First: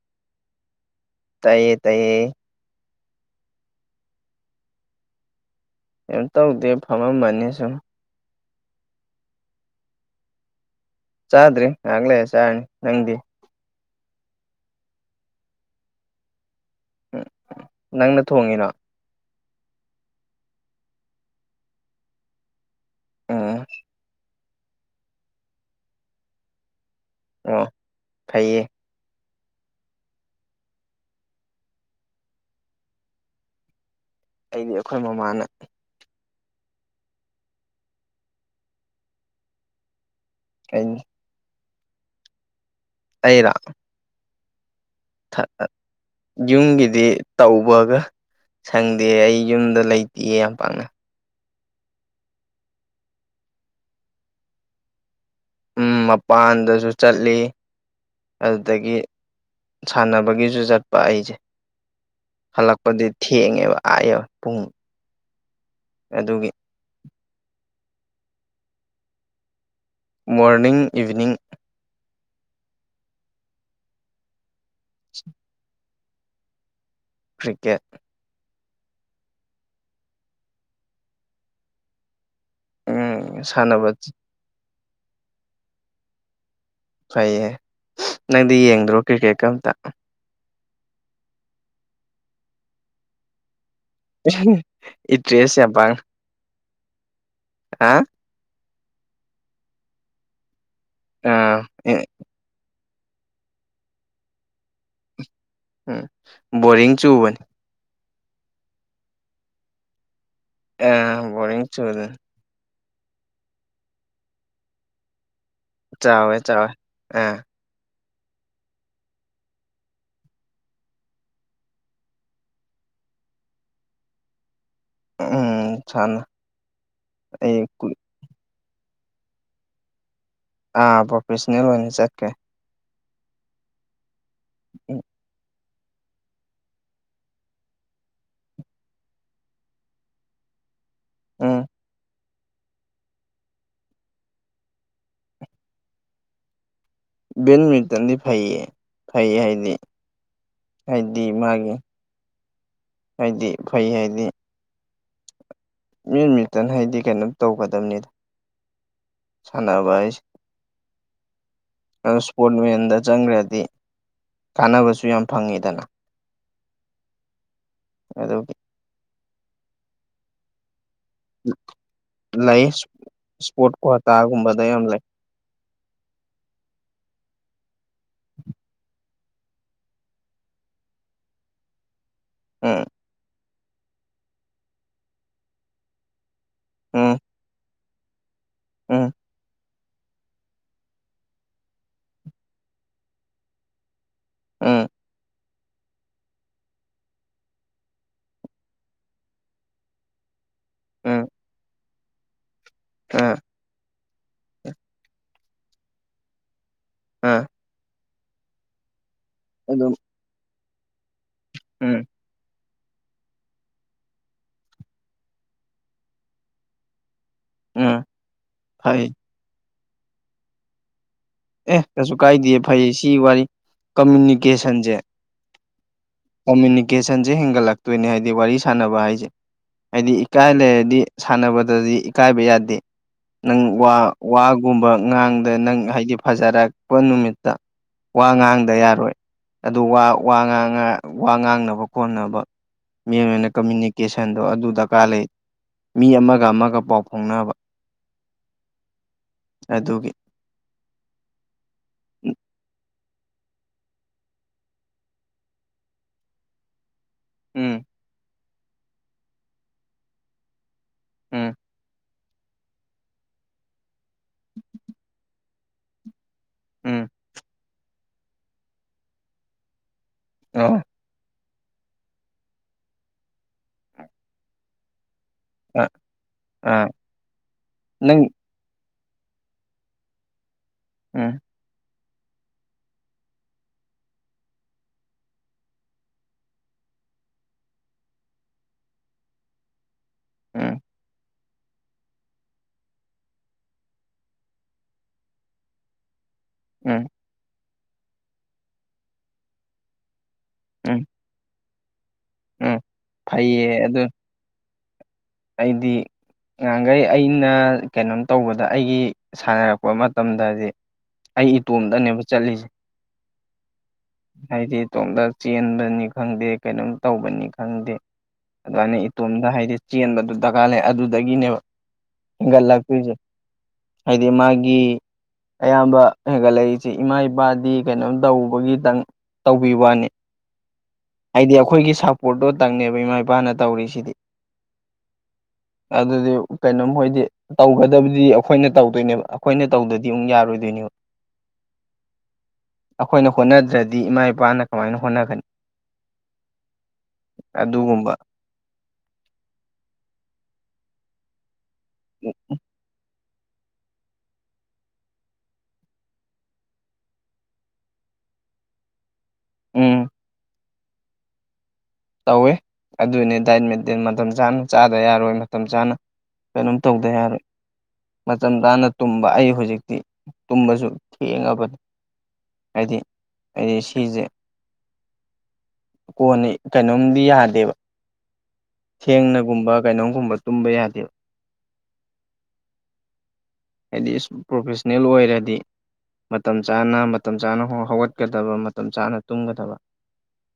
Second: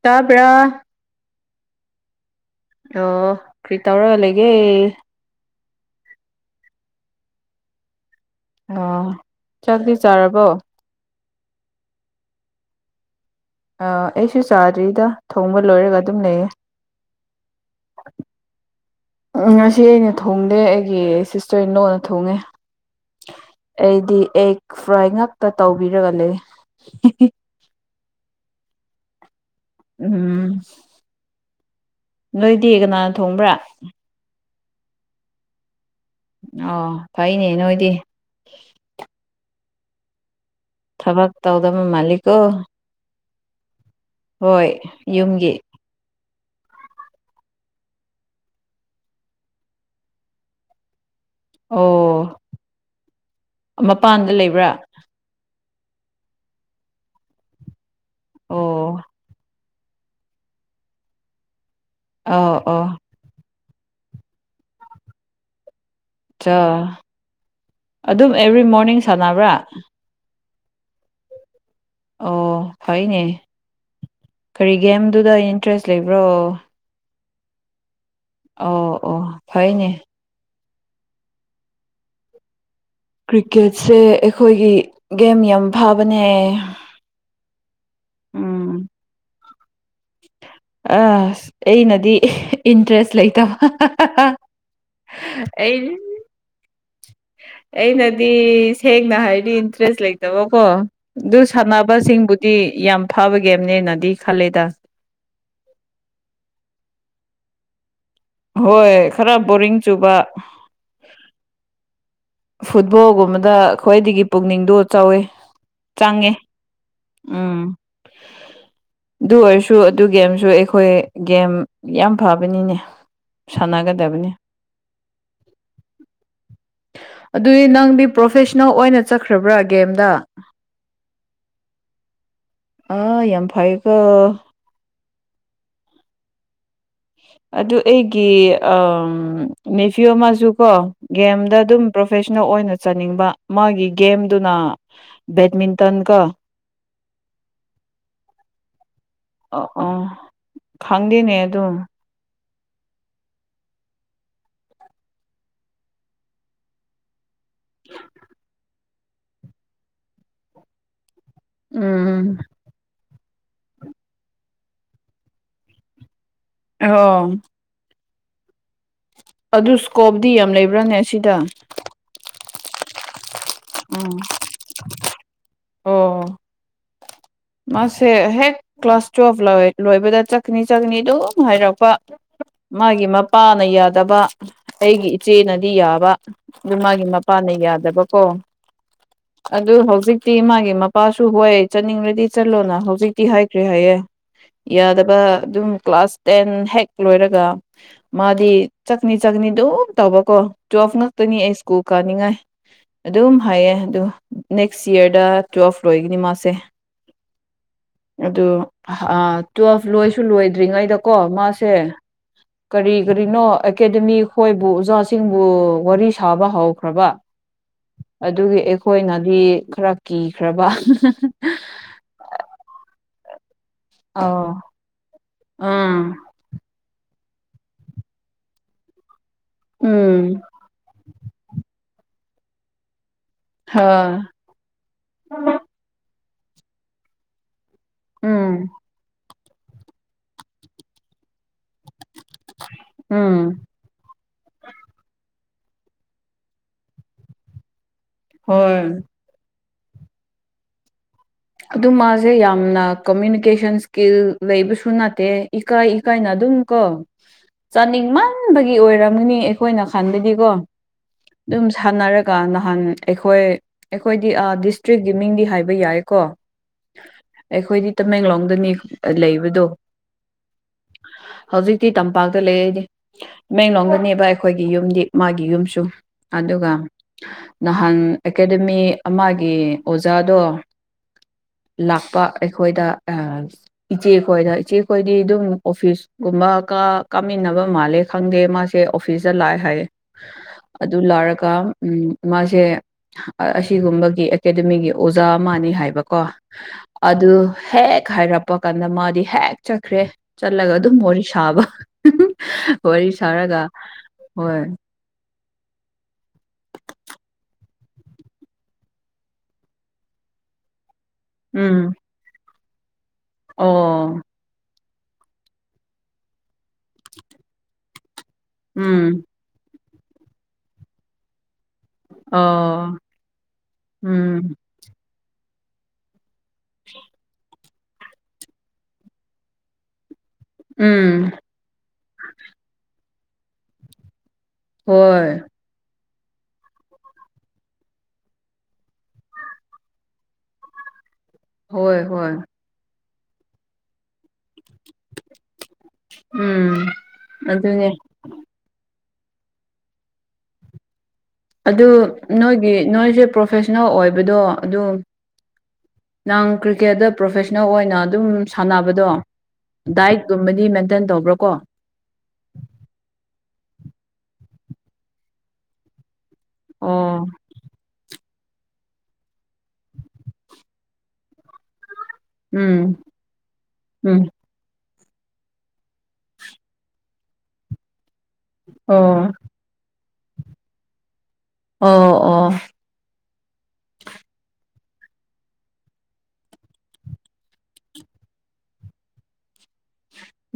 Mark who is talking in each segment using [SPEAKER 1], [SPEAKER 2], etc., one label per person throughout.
[SPEAKER 1] ꯇꯥꯕ꯭ꯔꯥ
[SPEAKER 2] ꯇꯥꯏꯌꯦ ꯇꯥꯏꯌꯦ
[SPEAKER 1] ꯑꯣ ꯀꯔꯤ ꯇꯧꯔꯒ ꯂꯩꯒꯦ
[SPEAKER 2] ꯀꯩꯝ ꯇꯧꯗꯦ ꯐꯝꯃꯝꯕꯅꯦ ꯁꯨꯝ
[SPEAKER 1] ꯑꯣ ꯆꯥꯛꯇꯤ ꯆꯥꯔꯕꯣ
[SPEAKER 2] ꯆꯥꯗ꯭ꯔꯤ ꯉꯥꯏꯍꯥꯛ ꯂꯩ ꯆꯥꯔꯅꯤ ꯅꯪꯗꯤ
[SPEAKER 1] ꯑ ꯑꯩꯁꯨ ꯆꯥꯗ꯭ꯔꯤꯗ ꯊꯣꯡꯕ ꯂꯣꯏꯔꯒ ꯑꯗꯨꯝ ꯂꯩꯌꯦ
[SPEAKER 2] ꯎꯝ ꯅꯪꯅ ꯊꯣꯡꯉꯤꯅꯣ
[SPEAKER 1] ꯎꯝ ꯉꯁꯤ ꯑꯩꯅ ꯊꯣꯡꯗꯦ ꯑꯩꯒꯤ ꯁꯤꯁꯇꯔ ꯏ ꯂꯣꯅ ꯊꯣꯡꯉꯦ
[SPEAKER 2] ꯎꯝ
[SPEAKER 1] ꯑꯩꯗꯤ ꯑꯦꯒ ꯐ꯭ꯔꯥꯏ ꯉꯥꯛꯇ ꯇꯧꯕꯤꯔꯒꯅꯦ
[SPEAKER 2] ꯑꯣ ꯐꯩꯌꯦ
[SPEAKER 1] ꯎꯝ ꯅꯣꯏꯗꯤ ꯀꯅꯥꯅ ꯊꯣꯡꯕ꯭ꯔꯥ
[SPEAKER 2] ꯑꯩꯗꯤ ꯑꯩꯈꯣꯏ ꯃꯃꯥꯅ
[SPEAKER 1] ꯑꯣ ꯐꯩꯅꯦ ꯅꯣꯏꯗꯤ
[SPEAKER 2] ꯀꯩ
[SPEAKER 1] ꯇꯕꯛ ꯇꯎꯗꯃ ꯃꯥꯜꯛꯣ
[SPEAKER 2] ꯑꯩꯔꯥ
[SPEAKER 1] ꯍꯣꯏ ꯌꯨꯝꯒꯤ
[SPEAKER 2] ꯌꯨꯝꯒꯤꯗꯤ ꯇꯧꯕꯒ ꯁꯪꯗꯦ ꯑꯩ ꯌꯨꯝꯗ ꯂꯩꯇꯦꯌꯦ ꯌꯥꯝ ꯄꯥꯛꯅ
[SPEAKER 1] ꯑꯣ ꯃꯄꯥꯟꯗ ꯂꯩꯕ꯭ꯔꯥ
[SPEAKER 2] ꯎ ꯃꯄꯥꯟꯗꯁꯨ ꯆꯠꯂꯤ
[SPEAKER 1] ꯑꯣ
[SPEAKER 2] ꯑꯗꯨꯗꯒꯤ ꯁꯥꯟꯅꯕꯒꯤꯁꯨ ꯆꯠꯄ ꯑꯩꯁꯦ
[SPEAKER 1] ꯑꯧ ꯑꯣ
[SPEAKER 2] ꯍꯜꯂꯛꯄꯗꯤ ꯊꯦꯡꯉꯦꯕ ꯑꯌꯦꯕ ꯄꯨꯡ ꯑꯗꯨ
[SPEAKER 1] ꯑ ꯑꯗꯨꯝ ꯑꯦꯕ꯭ꯔꯤ ꯃꯣꯔꯅꯤꯡ ꯁꯥꯟꯅꯕ꯭ꯔꯥ
[SPEAKER 2] ꯃꯣꯔꯅꯤꯡ ꯏꯚꯅꯤꯡ
[SPEAKER 1] ꯑꯣ ꯐꯩꯅꯦ ꯀꯔꯤ ꯒꯦꯝꯗꯨꯗ ꯏꯟꯇꯔꯦꯁ ꯂꯩꯕ꯭ꯔꯣ
[SPEAKER 2] ꯀ꯭ꯔꯤꯀꯦꯠ
[SPEAKER 1] ꯑꯣ ꯑꯣ ꯐꯩꯅꯦ
[SPEAKER 2] ꯎꯝ ꯁꯥꯟꯅꯕ
[SPEAKER 1] ꯀ꯭ꯔꯤꯛꯀꯦꯠꯁꯦ ꯑꯩꯈꯣꯏꯒꯤ ꯒꯦꯝ ꯌꯥꯝ ꯐꯥꯕꯅꯦ
[SPEAKER 2] ꯐꯩꯌꯦ ꯅꯪꯗꯤ ꯌꯦꯡꯗ꯭ꯔꯣ ꯀ꯭ꯔꯤꯀꯦꯠꯀ ꯑꯃꯝꯇ
[SPEAKER 1] ꯑ ꯑꯩꯅꯗꯤ ꯏꯟꯇꯔꯦꯁ ꯂꯩꯇꯕ
[SPEAKER 2] ꯏꯠꯇꯦ ꯆ
[SPEAKER 1] ꯑꯩ
[SPEAKER 2] ꯌꯥꯝꯄꯥꯡ
[SPEAKER 1] ꯑꯩꯅꯗꯤ ꯁꯦꯡꯅ ꯍꯥꯏꯗꯤ ꯏꯟꯇꯔꯦꯁ ꯂꯩꯇꯕꯀꯣ ꯑꯗꯨ
[SPEAKER 2] ꯑꯥ
[SPEAKER 1] ꯁꯥꯟꯅꯕꯁꯤꯡꯕꯨꯗꯤ ꯌꯥꯝ ꯐꯕ ꯒꯦꯝꯅꯦꯅꯗꯤ ꯈꯜꯂꯦꯗ
[SPEAKER 2] ꯎꯝ ꯕꯣꯔꯤꯡ ꯆꯨꯕꯅꯤ
[SPEAKER 1] ꯍꯣꯏ ꯈꯔ ꯕꯣꯔꯤꯡ ꯆꯨꯕ
[SPEAKER 2] ꯑꯦ ꯕꯣꯔꯡ ꯆ ꯑꯣꯏꯗ
[SPEAKER 1] ꯐꯨꯠꯕꯣꯜꯒꯨꯝꯕꯗ ꯈ꯭ꯋꯥꯏꯗꯒꯤ ꯄꯨꯛꯅꯤꯡꯗ ꯆꯥꯎꯋꯤ ꯆꯥꯡꯉꯦ
[SPEAKER 2] ꯆꯥꯎꯋꯦ ꯆꯥꯎꯋꯦ ꯑ
[SPEAKER 1] ꯎꯝ ꯑꯗꯨ ꯑꯣꯏꯔꯁꯨ ꯑꯗꯨꯒꯤꯒꯦꯝꯦꯝꯁꯨ ꯑꯩꯈꯣꯏ ꯒꯦꯝ ꯌꯥꯝ ꯐꯕꯅꯤꯅꯦ ꯁꯥꯟꯅꯒꯗꯕꯅꯤ
[SPEAKER 2] ꯎꯝ ꯁꯅ
[SPEAKER 1] ꯑꯗꯨꯗꯤ ꯅꯪꯗꯤ ꯄ꯭ꯔꯣꯐꯦꯁꯅꯦꯜ ꯑꯣꯏꯅ ꯆꯠꯈ꯭ꯔꯕ꯭ꯔꯥ ꯒꯦꯝꯗ
[SPEAKER 2] ꯑꯥ ꯄ꯭ꯔꯣꯐꯦꯁꯅꯦꯜ ꯑꯣꯏꯅ ꯆꯠꯀꯦ
[SPEAKER 1] ꯑꯥ ꯌꯥꯝ ꯐꯩꯀꯣ
[SPEAKER 2] ꯎ
[SPEAKER 1] ꯑꯗꯨ ꯑꯩꯒꯤ ꯅꯅꯤꯐꯤꯌꯣ ꯃꯆꯨꯀꯣ ꯒꯦꯝꯗ
[SPEAKER 2] ꯎꯝ
[SPEAKER 1] ꯑꯗꯨꯝ ꯄ꯭ꯔꯣꯐꯦꯁꯅꯦꯜ ꯑꯣꯏꯅ ꯆꯥꯅꯤꯡꯕ ꯃꯥꯒꯤ ꯒꯦꯝꯗꯨꯅ ꯕꯦꯠꯃꯤꯟꯇꯟꯒ
[SPEAKER 2] ꯕꯦꯠꯃꯤꯟꯇꯟꯗꯤ ꯐꯩꯌꯦ ꯐꯩ
[SPEAKER 1] ꯑ
[SPEAKER 2] ꯍꯥꯏꯗꯤ
[SPEAKER 1] ꯑꯣ
[SPEAKER 2] ꯍꯥꯏꯗꯤ
[SPEAKER 1] ꯈꯪꯗꯦꯅꯦ ꯑꯗꯨ
[SPEAKER 2] ꯃꯥꯒꯤ ꯍꯥꯏꯗꯤ ꯐꯩ ꯍꯥꯏꯗꯤ ꯃꯤꯠꯃꯤꯇꯟ ꯍꯥꯏꯗꯤ ꯀꯩꯅꯣꯝ ꯇꯧꯒꯗꯕꯅꯤꯗ ꯁꯥꯟꯅꯕꯥꯏ ꯑꯗꯨ
[SPEAKER 1] ꯎꯝ
[SPEAKER 2] ꯏꯁꯄꯣꯔꯠ ꯃꯦꯟꯗ ꯆꯪꯈ꯭ꯔꯗꯤ ꯀꯥꯅꯕꯁꯨ ꯌꯥꯝ ꯐꯪꯉꯤꯗꯅ
[SPEAKER 1] ꯑꯣ
[SPEAKER 2] ꯑꯗꯨ
[SPEAKER 1] ꯑꯗꯨ ꯏꯁꯀꯣꯞꯇꯗꯤ ꯌꯥꯝ ꯂꯩꯕ꯭ꯔꯥꯅꯦ ꯁꯤꯗ
[SPEAKER 2] ꯂꯩ ꯏꯁꯄꯣꯔꯠ
[SPEAKER 1] ꯎꯝ
[SPEAKER 2] ꯀ꯭ꯨꯍꯇꯥꯒꯨꯝꯕꯗ ꯌꯥꯝ ꯂꯩ
[SPEAKER 1] ꯑꯣ ꯃꯥꯁꯦ ꯍꯦꯛ ꯀ꯭ꯂꯥꯁ ꯇꯨꯋꯦꯜꯕ ꯂꯣꯏꯕꯗ ꯆꯠꯀꯅꯤ ꯆꯠꯅꯤ ꯑꯗꯨꯝ ꯍꯥꯏꯔꯛꯄ
[SPEAKER 2] ꯎꯝ
[SPEAKER 1] ꯃꯥꯒꯤ ꯃꯄꯥꯅ ꯌꯥꯗꯕ ꯑꯩꯒꯤ ꯏꯆꯦꯅꯗꯤ ꯌꯥꯕ ꯑꯗꯨ ꯃꯥꯒꯤ
[SPEAKER 2] ꯎꯝ
[SPEAKER 1] ꯄꯥꯅ ꯌꯥꯗꯕꯀꯣ
[SPEAKER 2] ꯎꯝ
[SPEAKER 1] ꯑꯗꯨ ꯍꯧꯖꯤꯛꯇꯤ ꯃꯥꯒꯤ ꯃꯄꯥꯁꯨ ꯍ ꯆꯠꯅꯤꯡꯕ꯭ꯔꯗꯤ ꯆꯠꯂꯣꯅ ꯍꯧꯖꯤꯛꯇꯤ ꯍꯥꯏꯈ꯭ꯔꯦ ꯍꯥꯏꯌꯦ
[SPEAKER 2] ꯎꯝ
[SPEAKER 1] ꯌꯥꯗꯕ ꯑꯗꯨꯝ ꯀ꯭ꯂꯥꯁ ꯇꯦꯟ ꯍꯦꯛ ꯂꯣꯏꯔꯒ ꯃꯥꯗꯤ ꯆꯥꯛꯅꯤ ꯆꯥꯛꯅꯤ ꯑꯗꯨꯝ ꯇꯧꯕꯀꯣ ꯇꯨꯋꯦꯜꯐ
[SPEAKER 2] ꯎꯝ
[SPEAKER 1] ꯉꯥꯛꯇꯅꯤ ꯑꯩ ꯁ꯭ꯀꯨꯜ ꯀꯥꯅꯤꯡꯉꯥꯏ ꯑꯗꯨꯝ
[SPEAKER 2] ꯎꯝ
[SPEAKER 1] ꯍꯥꯏꯌꯦ ꯑꯗꯣ ꯅꯦꯛꯁ ꯌꯔꯗ ꯇꯨꯋꯦꯜꯐ ꯂꯣꯏꯒꯅꯤ ꯃꯥꯁꯦ
[SPEAKER 2] ꯎꯝ
[SPEAKER 1] ꯑꯗꯨ ꯇꯨꯋꯦꯜꯐ
[SPEAKER 2] ꯑꯗꯨꯝ
[SPEAKER 1] ꯂꯣꯏꯁꯨ ꯂꯣꯏꯗ꯭ꯔꯤꯉꯩꯗꯀꯣ ꯃꯥꯁꯦ
[SPEAKER 2] ꯎꯝ
[SPEAKER 1] ꯀꯔꯤ ꯀꯔꯤꯅꯣ ꯑꯦꯀꯥꯗꯃꯤ ꯈꯣꯏꯕꯨ ꯑꯣꯖꯥꯁꯤꯡꯕꯨ ꯋꯥꯔꯤ ꯁꯥꯕ ꯍꯧꯈ꯭ꯔꯕ
[SPEAKER 2] ꯎꯝ
[SPEAKER 1] ꯑꯗꯨꯒꯤ
[SPEAKER 2] ꯐꯩ
[SPEAKER 1] ꯑꯩꯈꯣꯏꯅꯗꯤ ꯈꯔ ꯀꯤꯈ꯭ꯔꯕ
[SPEAKER 2] ꯑꯦ ꯆꯠꯁꯨ ꯀꯥꯏꯗꯦ ꯐꯩꯌꯦ ꯁꯤ ꯋꯥꯔꯤ
[SPEAKER 1] ꯑꯣ
[SPEAKER 2] ꯀꯃꯨꯅꯤꯀꯦꯁꯟꯁꯦ
[SPEAKER 1] ꯑꯥ
[SPEAKER 2] ꯀꯃꯨꯅꯤꯀꯦꯁꯟꯁꯦ ꯍꯦꯟꯒꯠꯂꯛꯇꯣꯏꯅꯦ ꯍꯥꯏꯗꯤ ꯋꯥꯔꯤ ꯁꯥꯟꯅꯕ ꯍꯥꯏꯁꯦ ꯍꯥꯏꯗꯤ
[SPEAKER 1] ꯎꯝ
[SPEAKER 2] ꯏꯀꯥꯏ ꯂꯩꯔꯗꯤ ꯁꯥꯟꯅꯕꯗꯗꯤ ꯏꯀꯥꯏꯕ ꯌꯥꯗꯦ ꯅꯪ ꯋꯥ
[SPEAKER 1] ꯍꯣꯏ
[SPEAKER 2] ꯋꯥ ꯒꯨꯝꯕ ꯉꯥꯡꯗ ꯅꯪ ꯍꯥꯏꯗꯤ ꯐꯖꯔꯛꯄ ꯅꯨꯃꯤꯠꯇ ꯋꯥ
[SPEAKER 1] ꯎꯝ
[SPEAKER 2] ꯉꯥꯡꯗ ꯌꯥꯔꯣꯏ ꯑꯗꯨ ꯋꯥ ꯋꯥ ꯉꯥꯡꯅꯕ ꯈꯣꯠꯅꯕ ꯃꯤ
[SPEAKER 1] ꯎꯝ
[SPEAKER 2] ꯑꯣꯏꯅ ꯀꯃꯨꯅꯤ ꯏꯁꯀꯦꯁꯟꯗꯣ ꯑꯗꯨ ꯗꯔꯀꯥꯔ ꯂꯩ ꯃꯤ ꯑꯃꯒ ꯑꯃꯒ ꯄꯥꯎ ꯐꯥꯎꯅꯕ
[SPEAKER 1] ꯍꯣꯏ
[SPEAKER 2] ꯑꯗꯨꯒꯤ
[SPEAKER 1] ꯑꯗꯨ ꯃꯥꯁꯦ ꯌꯥꯝꯅ ꯀꯃꯨꯅꯤꯀꯦꯁꯟ ꯏꯁꯀꯤꯜ ꯂꯩꯕꯁꯨ ꯅꯠꯇꯦ ꯏꯀꯥꯏ ꯏꯀꯥꯏꯅ ꯑꯗꯨꯝ ꯀꯣ
[SPEAKER 2] ꯎꯝ
[SPEAKER 1] ꯆꯥꯅꯤꯡꯃꯟꯕꯒꯤ ꯑꯣꯏꯔꯝꯒꯅꯤ ꯑꯩꯈꯣꯏꯅ ꯈꯟꯗꯗꯤꯀꯣ
[SPEAKER 2] ꯎꯝ
[SPEAKER 1] ꯑꯗꯨꯝ ꯁꯥꯟꯅꯔꯒ ꯅꯍꯥꯟ ꯑꯩꯈꯣꯏ ꯑꯩꯈꯣꯏꯗꯤ ꯗꯤꯁꯇ꯭ꯔꯤꯛꯀꯤ ꯃꯤꯡꯗꯤ ꯍꯥꯏꯕ ꯌꯥꯏꯀꯣ
[SPEAKER 2] ꯎꯝ
[SPEAKER 1] ꯑꯩꯈꯣꯏꯗꯤ ꯇꯃꯦꯡꯂꯣꯡꯗꯅꯤ ꯂꯩꯕꯗꯣ
[SPEAKER 2] [unintelligible]
[SPEAKER 1] ꯍꯧꯖꯤꯛꯇꯤ ꯇꯝꯄꯥꯛꯇ ꯂꯩꯔꯗꯤ ꯇꯃꯦꯡꯂꯣꯡꯝꯒꯅꯦꯕ ꯑꯩꯈꯣꯏꯒꯤ ꯌꯨꯝꯗꯤ ꯃꯥꯒꯤ ꯌꯨꯝꯁꯨ
[SPEAKER 2] ꯑ
[SPEAKER 1] ꯑꯗꯨꯒ
[SPEAKER 2] ꯑꯥ
[SPEAKER 1] ꯅꯍꯥꯟ
[SPEAKER 2] ꯅꯪ
[SPEAKER 1] ꯑꯦꯀꯥꯗꯃꯤ ꯑꯃꯒꯤ ꯑꯣꯖꯥꯗꯣ
[SPEAKER 2] ꯎꯝ
[SPEAKER 1] ꯂꯥꯛꯄ ꯑꯩꯈꯣꯏꯗ ꯏꯆꯦꯈꯣꯏꯗ ꯏꯆꯦꯈꯣꯏꯗꯤ ꯑꯗꯨꯝ ꯑꯣꯐꯤꯁꯀꯨꯝꯕ ꯀ ꯀꯥꯃꯤꯟꯅꯕ ꯃꯥꯜꯂꯦ ꯈꯪꯗꯦ ꯃꯥꯁꯦ ꯑꯣꯐꯤꯁꯇ ꯂꯥꯛꯑꯦ ꯍꯥꯏꯌꯦ
[SPEAKER 2] ꯎꯝ
[SPEAKER 1] ꯑꯗꯨ ꯎ ꯃꯥꯁꯦ ꯑꯁꯤꯒꯨꯝꯕꯒꯤ ꯑꯦꯀꯥꯗꯃꯤꯒꯤ ꯑꯣꯖꯥ ꯑꯃꯅꯤ ꯍꯥꯏꯕ ꯀꯣ
[SPEAKER 2] ꯎꯝ
[SPEAKER 1] ꯑꯗꯨ ꯍꯦꯛ ꯍꯥꯏꯔꯛꯄ ꯀꯥꯟꯗ ꯃꯥꯗꯤ ꯍꯦꯛ ꯆꯠꯈ꯭ꯔꯦ ꯆꯠꯂꯒ ꯑꯗꯨꯝ
[SPEAKER 2] ꯎꯝ
[SPEAKER 1] ꯋꯥꯔꯤ ꯁꯥꯕ
[SPEAKER 2] ꯎꯝ
[SPEAKER 1] ꯋꯥꯔꯤ ꯁꯥꯔꯒ
[SPEAKER 2] ꯐꯩꯌꯦ ꯑꯗꯨ
[SPEAKER 1] ꯍꯣꯏ
[SPEAKER 2] ꯑꯩꯗꯤ ꯉꯥꯡꯈꯩ ꯑꯩꯅ ꯀꯩꯅꯣꯝ ꯇꯧꯕꯗ ꯑꯩꯒꯤ ꯁꯥꯟꯅꯔꯛꯄ ꯃꯇꯝꯗꯗꯤ ꯑꯩ
[SPEAKER 1] ꯎꯝ
[SPEAKER 2] ꯏꯇꯣꯝꯗꯅꯦꯕ ꯆꯠꯂꯤꯁꯦ
[SPEAKER 1] ꯑꯣ
[SPEAKER 2] ꯍꯥꯏꯗꯤ ꯇꯣꯝꯇ ꯆꯦꯟꯕꯅꯤ ꯈꯪꯗꯦ ꯀꯩꯅꯣꯝ ꯇꯧꯕꯅꯤ ꯈꯪꯗꯦ ꯑꯗꯨꯃꯥꯏꯅ
[SPEAKER 1] ꯎꯝ
[SPEAKER 2] ꯏꯇꯣꯝꯗ ꯍꯥꯏꯗꯤ ꯆꯦꯟꯕꯗꯨ ꯗꯔꯀꯥꯔ ꯂꯩ ꯑꯗꯨꯗꯒꯤꯅꯦꯕ
[SPEAKER 1] ꯑꯣ
[SPEAKER 2] ꯍꯒꯜꯂꯥꯛꯄꯤ꯭ꯣꯏꯁꯦ ꯍꯥꯏꯗꯤ
[SPEAKER 1] ꯎꯝ
[SPEAKER 2] ꯃꯥꯒꯤ ꯑꯌꯥꯝꯕ ꯍꯦꯟꯒꯠꯂꯛꯏꯁꯤꯦ ꯏꯃꯥ ꯏꯄꯥꯗꯤ ꯀꯩꯅꯣꯝ ꯇꯧꯕꯒꯤꯇꯪ ꯇꯧꯕꯤ ꯋꯥꯅꯤ
[SPEAKER 1] ꯎꯝ
[SPEAKER 2] ꯍꯥꯏꯗꯤ ꯑꯩꯈꯣꯏꯒꯤ ꯁꯞꯄꯣꯔꯠꯇꯣꯇꯪꯅꯦꯕ ꯏꯃꯥ ꯏꯄꯥꯅ ꯇꯧꯔꯤꯁꯤꯗꯤ
[SPEAKER 1] ꯍꯣꯏ
[SPEAKER 2] ꯑꯗꯨꯗꯤ ꯀꯩꯅꯣꯝ ꯍꯣꯏꯗꯤ ꯇꯧꯒꯗꯕꯗꯤ ꯑꯩꯈꯣꯏꯅ ꯇꯧꯗꯣꯏꯅꯦꯕ ꯑꯩꯈꯣꯏꯅ ꯇꯧꯗꯗꯤ ꯑꯃꯨꯛ ꯌꯥꯔꯣꯏꯗꯣꯏꯅꯦꯕ
[SPEAKER 1] ꯍꯣꯏ ꯍꯣꯏ
[SPEAKER 2] ꯑꯩꯈꯣꯏꯅ ꯍꯣꯠꯅꯗ꯭ꯔꯗꯤ ꯏꯃꯥ ꯏꯄꯥꯅ ꯀꯃꯥꯏꯅ ꯍꯣꯠꯅꯒꯅꯤ
[SPEAKER 1] ꯎꯝ ꯑꯗꯨꯅꯦ
[SPEAKER 2] ꯑꯗꯨꯒꯨꯝꯕ
[SPEAKER 1] ꯑꯗꯨ ꯅꯣꯏꯒꯤ ꯅꯣꯏꯁꯦ ꯄ꯭ꯔꯣꯐꯦꯁꯅꯦꯜ ꯑꯣꯏꯕꯗꯣ ꯑꯗꯨ ꯅꯪ ꯀ꯭ꯔꯤꯀꯦꯠꯇ ꯄ꯭ꯔꯣꯐꯦꯁꯅꯦꯜ ꯑꯣꯏꯅ ꯑꯗꯨꯝ ꯁꯥꯟꯅꯕꯗꯣ
[SPEAKER 2] ꯎꯝ
[SPEAKER 1] ꯗꯥꯏꯠꯀꯨꯝꯕꯅꯤ ꯃꯦꯟꯇꯦꯟ ꯇꯧꯕ꯭ꯔꯣ ꯀꯣ
[SPEAKER 2] ꯇꯧꯏꯦ ꯑꯗꯨꯅꯤ ꯗꯥꯏꯠ ꯃꯦꯟꯇꯦꯟ ꯃꯇꯝ ꯆꯥꯅ ꯆꯥꯗꯕ ꯌꯥꯔꯣꯏ ꯃꯇꯝ ꯆꯥꯅ ꯀꯩꯅꯣꯝ ꯇꯧꯗꯦ
[SPEAKER 1] ꯑꯣ
[SPEAKER 2] ꯍꯥꯏꯔꯦ ꯃꯇꯝ ꯆꯥꯅ ꯇꯨꯝꯕ ꯑꯩ ꯍꯧꯖꯤꯛꯇꯤ ꯇꯨꯝꯕꯁꯨ ꯊꯦꯡꯉꯕꯅꯤ
[SPEAKER 1] ꯎꯝ
[SPEAKER 2] ꯍꯥꯏꯗꯤ ꯍꯥꯏꯗꯤ ꯁꯤꯁꯦ
[SPEAKER 1] ꯎꯝ
[SPEAKER 2] ꯀꯣꯟꯅ ꯀꯩꯅꯣꯝꯗꯤ ꯌꯥꯗꯦꯕ
[SPEAKER 1] ꯑꯣ
[SPEAKER 2] ꯁꯦꯡꯅꯒꯨꯝꯕ ꯀꯩꯅꯣꯝꯒꯨꯝꯕ ꯇꯨꯝꯕ ꯌꯥꯗꯦꯕ
[SPEAKER 1] ꯑꯣ ꯑꯣ
[SPEAKER 2] ꯍꯥꯏꯗꯤ ꯄ꯭ꯔꯣꯐꯦꯁꯅꯦꯜ ꯑꯣꯏꯔꯗꯤ ꯃꯇꯝ ꯆꯥꯅ ꯃꯇꯝ ꯆꯥꯅ ꯍꯧꯒꯠꯀꯗꯕ ꯃꯇꯝ ꯆꯥꯅ ꯇꯨꯝꯒꯗꯕ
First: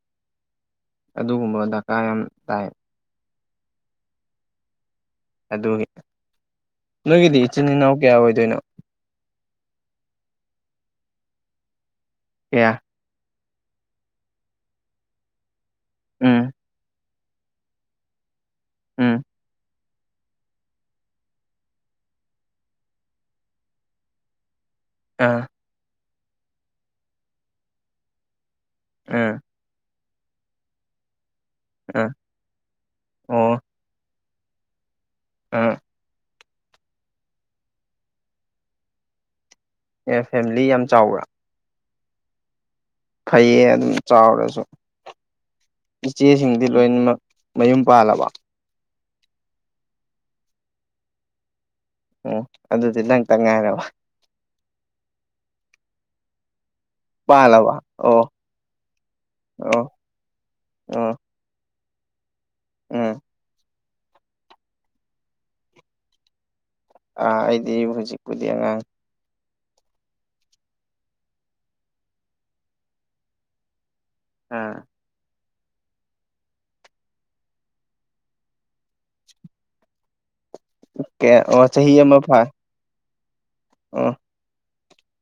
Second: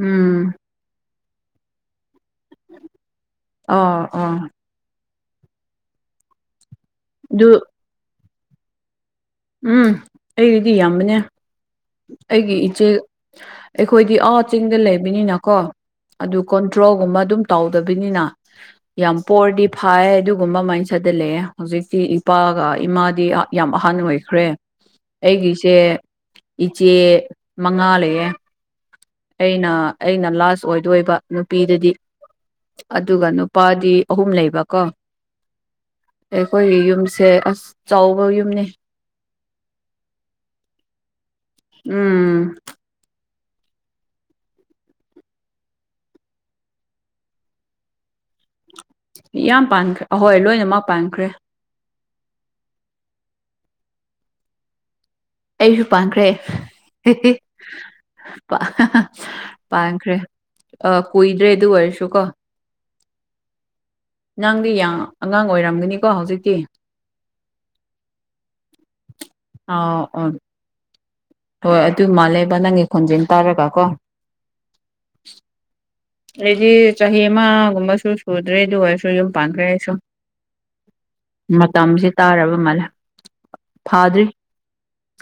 [SPEAKER 1] ꯎꯝ
[SPEAKER 2] ꯑꯗꯨꯒꯨꯝꯕ ꯗꯔꯀꯥꯔ ꯌꯥꯝ ꯇꯥꯏ
[SPEAKER 1] ꯑꯣ ꯑꯣ
[SPEAKER 2] ꯑꯗꯨꯒꯤ ꯅꯣꯏꯒꯤꯗꯤ
[SPEAKER 1] ꯑꯗꯨ
[SPEAKER 2] ꯏꯆꯤꯟ ꯏꯅꯥꯎ ꯀꯌꯥ ꯑꯣꯏꯗꯣꯏꯅꯣ
[SPEAKER 1] ꯎꯝ ꯑꯩꯗꯤꯗꯤ ꯌꯥꯝꯕꯅꯦ ꯑꯩꯒꯤ
[SPEAKER 2] ꯀꯌꯥ
[SPEAKER 1] ꯏꯆꯦ ꯑꯩꯈꯣꯏꯗꯤ ꯑꯥ ꯆꯤꯡꯗ ꯂꯩꯕꯅꯤꯅ ꯀꯣ ꯑꯗꯨ
[SPEAKER 2] ꯎꯝ
[SPEAKER 1] ꯀꯣꯟꯇ꯭ꯔꯣꯒꯨꯝꯕ ꯑꯗꯨꯝ ꯇꯧꯗꯕꯅꯤꯅ ꯌꯥꯝ
[SPEAKER 2] ꯎꯝ
[SPEAKER 1] ꯄꯣꯔꯗꯤ ꯐꯥꯏ ꯑꯗꯨꯒꯨꯝꯕ ꯃꯥꯏꯅ ꯆꯠꯗꯂꯑꯦ ꯍꯧꯖꯤꯛꯇꯤ ꯏꯄꯥꯒ ꯏꯃꯥꯗꯤ ꯌꯥꯝ ꯑꯍꯥꯟ ꯑꯣꯏꯈ꯭ꯔꯦ
[SPEAKER 2] ꯑꯥ
[SPEAKER 1] ꯑꯩꯒꯤꯁꯦ ꯏꯆꯦ ꯃꯉꯥ ꯂꯩꯌꯦꯦ
[SPEAKER 2] ꯎ
[SPEAKER 1] ꯑꯩꯅ ꯑꯩꯅ ꯂꯥꯁ ꯑꯣꯏꯗꯣꯏꯕ ꯅꯨꯄꯤꯗꯗꯤ
[SPEAKER 2] ꯑꯥ
[SPEAKER 1] ꯑꯗꯨꯒ
[SPEAKER 2] ꯑꯣ
[SPEAKER 1] ꯅꯨꯄꯥꯗꯤ ꯑꯍꯨꯝ ꯂꯩꯕꯀꯣ
[SPEAKER 2] ꯎ
[SPEAKER 1] ꯑꯩꯈꯣꯏꯒꯤ ꯌꯨꯝꯁꯦ ꯑꯁ ꯆꯥꯎꯕ ꯌꯨꯝꯅꯤ
[SPEAKER 2] ꯑꯦ ꯐꯦꯃꯤꯂꯤ ꯌꯥꯝ ꯆꯥꯎꯕ꯭ꯔꯥ
[SPEAKER 1] ꯎꯝ
[SPEAKER 2] ꯐꯩꯌꯦ ꯑꯗꯨꯝ ꯆꯥꯎꯔꯁꯨ ꯏꯆꯦꯁꯤꯡꯗꯤ ꯂꯣꯏꯅꯃꯛ ꯃꯌꯨꯝ ꯄꯥꯜꯂꯕ
[SPEAKER 1] ꯌꯥꯝ ꯄꯥꯟꯈ꯭ꯔꯦ ꯑꯍꯣꯏ ꯂꯣꯏꯅꯃꯛ ꯄꯥꯟꯈ꯭ꯔꯦ
[SPEAKER 2] ꯎꯝ ꯑꯗꯨꯗꯤ ꯅꯪꯇ ꯉꯥꯏꯔꯕ
[SPEAKER 1] ꯑꯩꯁꯨ ꯄꯥꯟꯈ꯭ꯔꯦ
[SPEAKER 2] ꯄꯥꯜꯂꯕ ꯑꯣ ꯑꯣ
[SPEAKER 1] ꯄꯥꯡꯈ꯭ꯔꯦ ꯑ ꯀꯣꯏ ꯔꯦ ꯑꯗꯨ ꯑꯣꯏꯔꯁꯨ ꯀꯣ
[SPEAKER 2] ꯎ
[SPEAKER 1] ꯅꯥꯡꯗꯤ ꯑꯉꯥꯡ ꯑꯣꯏꯔꯝꯒꯅꯤꯀꯣ ꯍꯧꯖꯤꯛꯇꯤ
[SPEAKER 2] ꯑ ꯑꯩꯗꯤ ꯍꯧꯖꯤꯛꯄꯨꯗꯤꯉ
[SPEAKER 1] ꯑ ꯑꯣ ꯍꯣꯏ ꯑꯗꯨ ꯃꯥꯜꯂꯦꯕ ꯅꯪꯒꯤ ꯈꯣꯟꯖꯦꯜ ꯇꯥꯔꯒ ꯀꯣ
[SPEAKER 2] ꯑꯝ
[SPEAKER 1] ꯑꯗꯨꯗꯤ ꯆꯍꯤ ꯑꯃꯒꯨꯝꯕꯁꯨ ꯁꯨꯗ꯭ꯔꯦ ꯑꯗꯨ ꯑꯣꯏꯔꯁꯨ ꯌꯨꯝ ꯄꯥꯟꯈ꯭ꯔꯦ ꯍꯥꯏꯁꯨ
[SPEAKER 2] ꯀꯌꯥ ꯑꯣ ꯆꯍꯤ
[SPEAKER 1] ꯃꯇꯝꯁꯦ
[SPEAKER 2] ꯑꯃ ꯐꯥꯏ
[SPEAKER 1] ꯇꯥꯔꯕ ꯃꯥꯜꯂꯦ
[SPEAKER 2] ꯑꯣ
[SPEAKER 1] ꯐꯥꯗ꯭ꯔꯤ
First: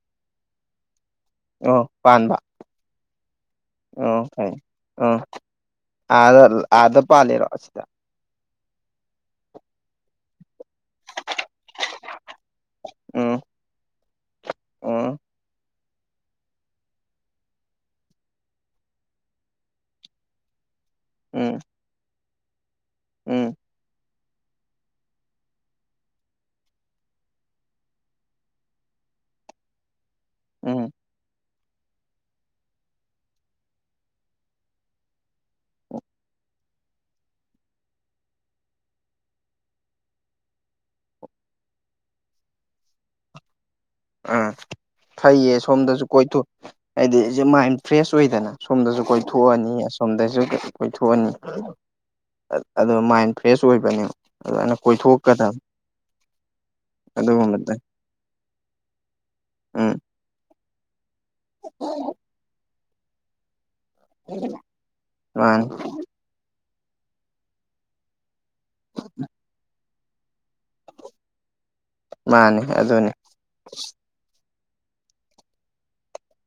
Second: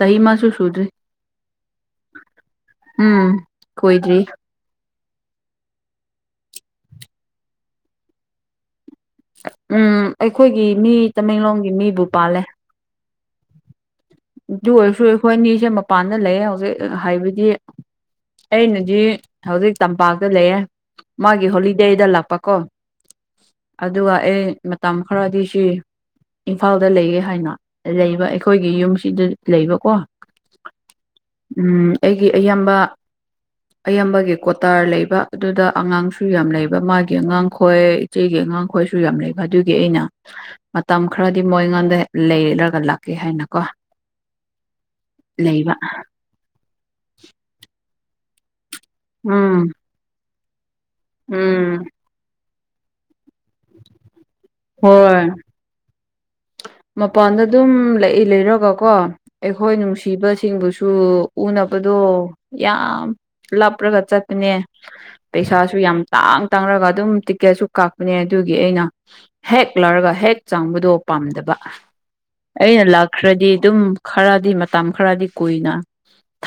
[SPEAKER 1] ꯁꯍꯤ ꯃꯥꯁꯨ ꯁꯨꯗ꯭ꯔꯤ
[SPEAKER 2] ꯑꯣ ꯄꯥꯟꯕ
[SPEAKER 1] ꯎꯝ ꯀꯣꯏꯗ꯭ꯔꯤ
[SPEAKER 2] ꯑꯣ ꯐꯔ ꯎꯝ ꯑꯗ ꯑꯗ ꯄꯥꯜꯂꯤꯔꯣ ꯁꯤꯗ
[SPEAKER 1] ꯎꯝ ꯑꯩꯈꯣꯏꯒꯤ ꯃꯤ ꯇꯃꯦꯡꯂꯣꯡꯒꯤ ꯃꯤꯕꯨ ꯄꯥꯜꯂꯦ
[SPEAKER 2] ꯎꯝ
[SPEAKER 1] ꯑꯗꯨ ꯑꯣꯏꯔꯁꯨ
[SPEAKER 2] ꯎꯝ
[SPEAKER 1] ꯑꯩꯈꯣꯏ ꯑꯅꯤꯁꯦ ꯃꯄꯥꯟꯗ ꯂꯩꯌꯦ ꯍꯧꯖꯤꯛ ꯍꯥꯏꯕꯗꯤ ꯑꯩꯅꯗꯤ ꯍꯧꯖꯤꯛ ꯇꯝꯄꯥꯛꯇ ꯂꯩꯌꯦꯦ ꯃꯥꯒꯤ
[SPEAKER 2] ꯎꯝ
[SPEAKER 1] ꯍꯣꯂꯤꯗꯦꯗ ꯂꯥꯛꯄꯀꯣ
[SPEAKER 2] ꯎꯝ
[SPEAKER 1] ꯑꯗꯨꯒ ꯑꯩ ꯃꯇꯝ ꯈꯔꯗꯤ ꯁꯤ ꯏꯝꯐꯥꯜꯗ ꯂꯩꯒꯦ ꯍꯥꯏꯅ ꯂꯩꯕ ꯑꯩꯈꯣꯏꯒꯤ ꯌꯨꯝꯁꯤꯗ ꯂꯩꯕꯀꯣ
[SPEAKER 2] ꯎꯝ
[SPEAKER 1] ꯎꯝ ꯑꯩꯒꯤ ꯑꯌꯥꯝꯕ ꯑꯌꯥꯝꯕꯒꯤ ꯀꯣꯇꯥꯔ ꯂꯩꯕ ꯑꯗꯨꯗ ꯑꯉꯥꯡꯁꯨ ꯌꯥꯝ ꯂꯩꯕ ꯃꯥꯒꯤ ꯑꯉꯥꯡꯈꯣꯏ ꯏꯆꯦꯒꯤ ꯑꯉꯥꯡ ꯑꯩꯈꯣꯏꯁꯨ ꯌꯥꯝ ꯂꯩꯕ ꯑꯗꯨꯒꯤ ꯑꯩꯅ ꯃꯇꯝ ꯈꯔꯗꯤ ꯃꯣꯏ ꯑꯩꯉꯣꯟꯗ ꯂꯩꯔꯒ ꯂꯥꯛꯀꯦ ꯍꯥꯏꯅꯀꯣ
[SPEAKER 2] ꯑꯥ ꯐꯩꯌꯦ
[SPEAKER 1] ꯂꯩꯕ
[SPEAKER 2] ꯁꯣꯝꯗꯁꯨ ꯀꯣꯏꯊꯣꯛ ꯍꯥꯏꯗꯤ ꯑꯩꯁꯦ ꯃꯥꯏꯟ ꯐ꯭ꯔꯦꯁ ꯑꯣꯏꯗꯅ ꯁꯣꯝꯗꯁꯨ
[SPEAKER 1] ꯎꯝ
[SPEAKER 2] ꯀꯣꯏꯊꯣꯛꯑꯅꯤ ꯑꯁꯣꯝꯗꯁꯨ ꯀꯣꯏꯊꯣꯛꯑꯅꯤ
[SPEAKER 1] ꯎꯝ
[SPEAKER 2] ꯑ ꯃꯥꯏꯟ ꯐ꯭ꯔꯦꯁ ꯑꯣꯏꯕꯅꯦ
[SPEAKER 1] ꯍꯣꯏ ꯃꯄꯥꯟꯗ ꯑꯗꯨꯝ
[SPEAKER 2] ꯑꯗꯨꯒꯨꯝꯕꯗ
[SPEAKER 1] ꯂꯩ ꯂꯩꯔ ꯇꯔꯒ ꯀꯣ ꯑꯩꯈꯣꯏ
[SPEAKER 2] ꯎꯝ
[SPEAKER 1] ꯅꯨꯡꯁꯤꯕꯁꯤꯡꯕꯨꯁꯨ ꯎꯅꯕꯗꯣ ꯌꯥꯝ ꯂꯥꯞꯄꯔꯒ ꯆꯠꯄꯅꯦ
[SPEAKER 2] ꯃꯥꯅꯤ
[SPEAKER 1] ꯄꯩꯁꯥꯁꯨ ꯌꯥꯝ ꯇꯥꯡ ꯇꯥꯡꯔꯒ ꯑꯗꯨꯝ ꯇꯤꯛꯀꯦꯠꯁꯨ ꯀꯛꯄꯅꯦ ꯑꯗꯨꯒꯤ ꯑꯩꯅ
[SPEAKER 2] ꯇꯅ
[SPEAKER 1] ꯍꯦꯛ ꯂꯧꯔꯒ ꯍꯦꯛ ꯆꯥꯡꯕꯗꯣ ꯄꯥꯝꯗꯕ
[SPEAKER 2] ꯃꯥꯅꯤ
[SPEAKER 1] ꯑꯩꯅ
[SPEAKER 2] ꯑꯗꯨꯅꯤ
[SPEAKER 1] ꯂꯥꯛꯈ꯭ꯔꯗꯤ ꯑꯗꯨꯝ ꯈꯔꯗꯤ ꯃꯇꯝ ꯈꯔꯗꯤ ꯀꯨꯏꯅ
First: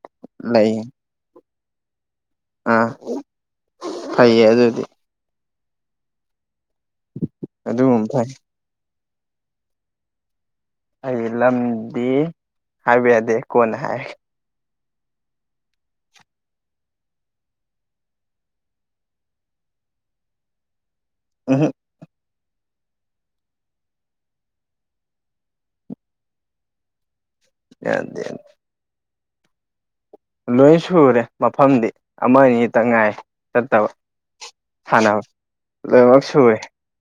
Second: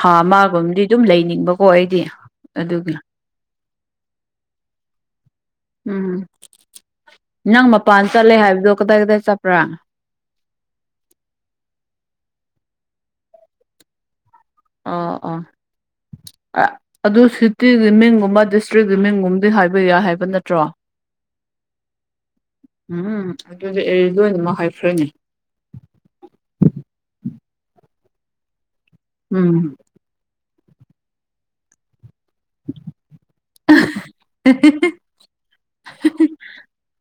[SPEAKER 1] ꯊꯥ
[SPEAKER 2] ꯂꯩ
[SPEAKER 1] ꯑꯃꯒꯨꯝꯕꯗꯤ ꯑꯗꯨꯝ ꯂꯩꯅꯤꯡꯕꯀꯣ ꯑꯩꯗꯤ
[SPEAKER 2] ꯑꯥ
[SPEAKER 1] ꯑꯗꯨꯒ
[SPEAKER 2] ꯐꯩꯌꯦ ꯑꯗꯨꯗꯤ
[SPEAKER 1] ꯎꯝ ꯅꯪ ꯃꯄꯥꯟ
[SPEAKER 2] ꯑꯗꯨꯒꯨꯝꯕ
[SPEAKER 1] ꯆꯠꯂꯦ
[SPEAKER 2] ꯐꯩ
[SPEAKER 1] ꯍꯥꯏꯕꯗꯣ ꯀꯗꯥꯏ ꯀꯗꯥꯏ ꯆꯠꯄ꯭ꯔꯥꯅ
[SPEAKER 2] ꯑꯩ ꯂꯝꯗꯤ ꯍꯥꯏꯕ ꯌꯥꯗꯦ ꯀꯣꯟꯅ ꯍꯥꯏ
[SPEAKER 1] ꯑꯣ ꯑꯣ ꯑ ꯑꯗꯨ ꯁꯤꯇꯤꯒꯤ ꯃꯤꯡꯒꯨꯝꯕ ꯗꯤꯁꯇ꯭ꯔꯤꯛꯀꯤ ꯃꯤꯡꯒꯨꯝꯕꯗꯤ ꯍꯥꯏꯕ ꯌꯥꯏ ꯍꯥꯏꯕ ꯅꯠꯇ꯭ꯔꯣ
[SPEAKER 2] ꯑꯍ
[SPEAKER 1] ꯎꯝ ꯑꯗꯨꯗꯤ ꯑꯦ ꯂꯣꯏ ꯑꯣꯏꯅꯃꯛ ꯍꯥꯏꯈ꯭ꯔꯅꯤ
[SPEAKER 2] ꯌꯥ
[SPEAKER 1] ꯎꯝ
[SPEAKER 2] ꯂꯣꯏ ꯁꯨꯔꯦ ꯃꯐꯝꯗꯤ ꯑꯃꯅꯤ ꯑꯅꯤ ꯇꯪ ꯉꯥꯏ ꯆꯠꯇꯕ ꯁꯥꯟꯅꯕ ꯂꯣꯏꯃꯛ ꯁꯨꯔꯦ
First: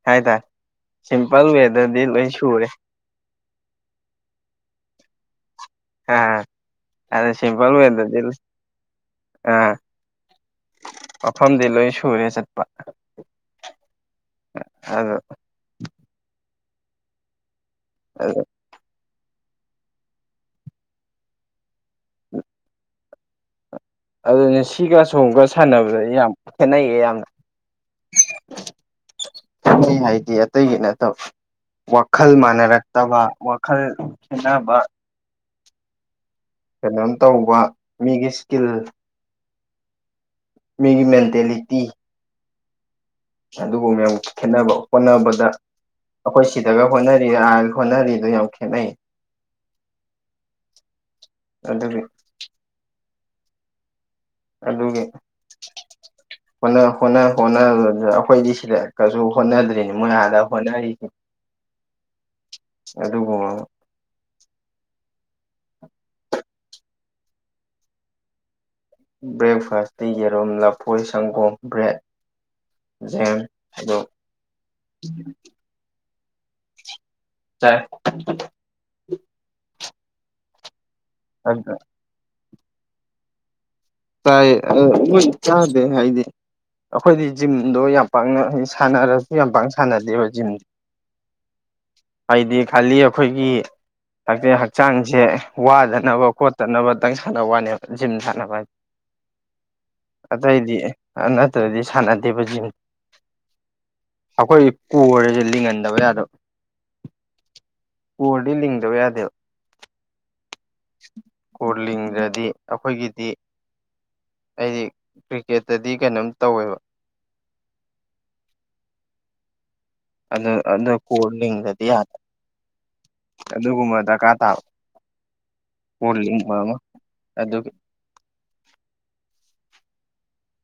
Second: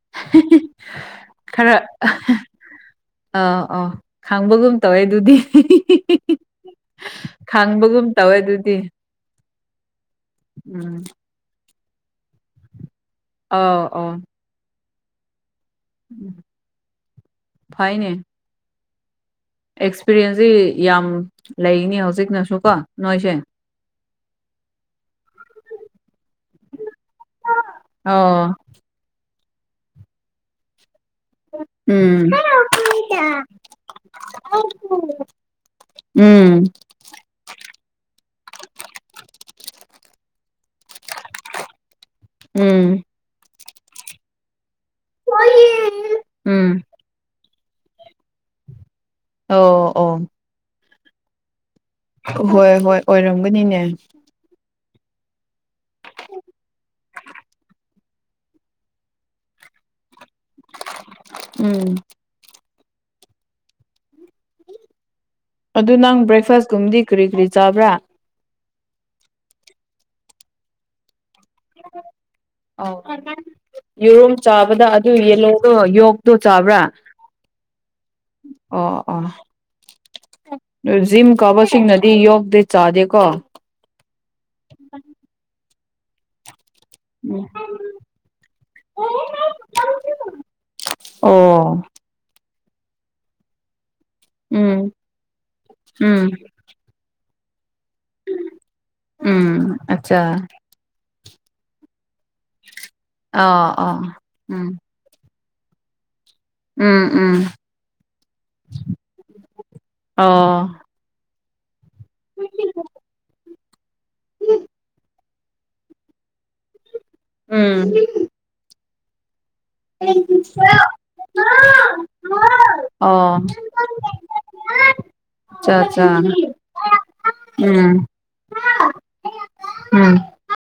[SPEAKER 2] ꯍꯥꯏꯇꯥꯔꯦ ꯁꯤꯝꯄꯜ
[SPEAKER 1] ꯈꯔ
[SPEAKER 2] ꯋꯦꯗꯗꯤ ꯂꯣꯏ ꯁꯨꯔꯦ
[SPEAKER 1] ꯑꯥ ꯑꯥ ꯈꯥꯡꯕꯒꯨꯝ ꯇꯧꯋꯦ ꯑꯗꯨꯗꯤ [unintelligible]
[SPEAKER 2] ꯑꯗꯨ ꯁꯤꯝꯄꯜ
[SPEAKER 1] ꯈꯥꯡꯕꯒꯨꯝ
[SPEAKER 2] ꯋꯦꯗꯗꯤ
[SPEAKER 1] ꯇꯧꯋꯦ ꯑꯗꯨꯗꯤ
[SPEAKER 2] ꯑ
[SPEAKER 1] ꯎꯝ
[SPEAKER 2] ꯃꯐꯝꯗꯤ ꯂꯣꯏ ꯁꯨꯔꯦ ꯆꯠꯄ
[SPEAKER 1] ꯑꯥꯎ ꯑꯣ
[SPEAKER 2] ꯑꯗꯨ
[SPEAKER 1] ꯐꯥꯏꯅꯦ ꯑꯦꯛꯁꯄꯤꯔꯤꯌꯦꯟꯁꯁꯤ ꯌꯥꯝ ꯂꯩꯅꯤ ꯍꯧꯖꯤꯛꯅꯁꯨꯀꯣ ꯅꯣꯏꯁꯦ
[SPEAKER 2] ꯑꯗꯨꯅꯦ ꯁꯤꯒ ꯁꯣꯝꯒ ꯁꯥꯟꯅꯕꯗ ꯌꯥꯝ ꯈꯦꯠꯅꯩꯌꯦ ꯌꯥꯝꯅ
[SPEAKER 1] ꯑꯣ
[SPEAKER 2] [unintelligible] ꯍꯥꯏꯗꯤ ꯑꯇꯩꯒꯤ ꯅꯠꯇꯕ ꯋꯥꯈꯜ
[SPEAKER 1] ꯎꯝ
[SPEAKER 2] ꯃꯥꯟꯅꯔꯛꯇꯕ ꯋꯥꯈꯜ ꯈꯦꯠꯅꯕ
[SPEAKER 1] ꯎꯝ
[SPEAKER 2] ꯀꯩꯅꯣꯝ ꯇꯧꯕ ꯃꯤꯒꯤ ꯏꯁꯀꯤꯜ ꯃꯤꯒꯤ ꯃꯦꯟꯇꯦꯂꯤꯇꯤ
[SPEAKER 1] ꯎꯝ
[SPEAKER 2] ꯑꯗꯨꯕꯨ ꯃꯌꯥꯝ ꯈꯦꯠꯅꯕ ꯍꯣꯠꯅꯕꯗ ꯑꯩꯈꯣꯏ
[SPEAKER 1] ꯎꯝ
[SPEAKER 2] ꯁꯤꯗꯒ ꯍꯣꯠꯅꯔꯤ ꯍꯣꯠꯅꯔꯤꯗꯣ ꯌꯥꯝ ꯈꯦꯠꯅꯩ
[SPEAKER 1] ꯑꯣ ꯑꯣ
[SPEAKER 2] ꯑꯗꯨꯒꯤ
[SPEAKER 1] ꯍꯣꯏ ꯍꯣꯏ ꯑꯣꯏꯔꯝꯒꯅꯤꯅꯦ
[SPEAKER 2] ꯑꯗꯨꯒꯤꯣ [unintelligible] ꯑꯩꯈꯣꯏꯗꯤ ꯁꯤꯗ ꯀꯩꯁꯨ ꯍꯣꯠꯅꯗ꯭ꯔꯤꯅꯤ ꯃꯣꯏ ꯑꯥꯗ ꯍꯣꯠꯅꯔꯤ
[SPEAKER 1] ꯎꯝ
[SPEAKER 2] ꯑꯗꯨꯕꯨ
[SPEAKER 1] ꯑꯗꯨ ꯅꯪ ꯕ꯭ꯔꯦꯛꯐꯥꯁꯀꯨꯝꯕꯗꯤ ꯀꯔꯤ ꯀꯔꯤ ꯆꯥꯕ꯭ꯔꯥ
[SPEAKER 2] ꯕ꯭ꯔꯦꯛꯐꯥꯁꯇ ꯌꯦꯔꯨꯝ ꯂꯐꯣꯏ ꯁꯪꯒꯣꯝ ꯕ꯭ꯔꯦꯗ ꯖꯦꯝ
[SPEAKER 1] [unintelligible]
[SPEAKER 2] ꯑꯗꯨ
[SPEAKER 1] ꯌꯦꯔꯨꯝꯝ ꯆꯥꯕꯗ ꯑꯗꯨ ꯌꯦꯂꯣ ꯌꯣꯛꯇꯣ ꯆꯥꯕ꯭ꯔꯥ
[SPEAKER 2] ꯆꯥꯏ
[SPEAKER 1] ꯑꯣ ꯑꯣ ꯖꯤꯝ ꯀꯥꯕ ꯁꯤꯡꯅ ꯗꯤ ꯌꯣꯒꯗꯤ ꯆꯥꯗꯦꯀꯣ
[SPEAKER 2] ꯇꯥꯏ [unintelligible] ꯆꯥꯗꯦ ꯍꯥꯏꯗꯤ ꯑꯩꯈꯣꯏꯗꯤ
[SPEAKER 1] ꯎꯝ
[SPEAKER 2] ꯖꯤꯝꯗꯣ ꯌꯥꯝ ꯄꯥꯛꯅ ꯁꯥꯟꯅꯔꯁꯨ ꯌꯥꯝ ꯄꯥꯛꯅ ꯁꯥꯟꯅꯗꯦꯕ ꯖꯤꯝꯗꯤ
[SPEAKER 1] ꯑꯣ
[SPEAKER 2] ꯍꯥꯏꯗꯤ ꯈꯥꯜꯂꯤ ꯑꯩꯈꯣꯏꯒꯤ
[SPEAKER 1] ꯎꯝ
[SPEAKER 2] ꯍꯛꯆꯥꯡꯁꯦ
[SPEAKER 1] ꯎꯝ
[SPEAKER 2] ꯋꯥꯗꯅꯕ ꯈꯣꯠ ꯇꯥꯅꯕ ꯇꯪ ꯥꯟꯅꯕ ꯋꯥꯅꯦꯕ ꯖꯤꯝ ꯁꯥꯟꯅꯕ ꯍꯥꯏ
[SPEAKER 1] ꯎꯝ ꯑꯠꯆꯥ
[SPEAKER 2] ꯑꯇꯩꯗꯤ ꯅꯠꯇ꯭ꯔꯗꯤ ꯁꯥꯟꯅꯗꯦꯕ ꯖꯤꯝ
[SPEAKER 1] ꯑ ꯑ ꯎꯝ
[SPEAKER 2] ꯑꯩꯈꯣꯏ [unintelligible] ꯂꯤꯡꯍꯟꯗꯕ ꯌꯥꯗꯕ
[SPEAKER 1] ꯎꯝ ꯎꯝ
[SPEAKER 2] ꯀꯣꯔꯗꯤ ꯂꯤꯡꯗꯕ
[SPEAKER 1] ꯑꯣ
[SPEAKER 2] ꯀꯣ ꯂꯤꯡꯗꯗꯤ ꯑꯩꯈꯣꯏꯒꯤꯗꯤ ꯑꯩꯗꯤ ꯀ꯭ꯔꯤꯀꯦꯠꯇꯗꯤ ꯀꯩꯅꯣꯝ ꯇꯧꯋꯦꯕ
[SPEAKER 1] ꯎꯝ
[SPEAKER 2] ꯑꯗꯨ ꯑꯗꯨ ꯀꯣ ꯂꯤꯡꯗꯗꯤ ꯌꯥꯗꯦ
[SPEAKER 1] ꯑꯣ
[SPEAKER 2] ꯑꯗꯨꯒꯨꯝꯕ ꯗꯔꯀꯥꯔ ꯇꯥꯕ
[SPEAKER 1] ꯑꯆꯥ
[SPEAKER 2] ꯀꯣ
[SPEAKER 1] ꯑꯆꯥ
[SPEAKER 2] ꯂꯤꯡꯕ ꯑꯃ ꯑꯗꯨꯒꯤ
[SPEAKER 1] ꯎꯝ [unintelligible] ꯎꯝ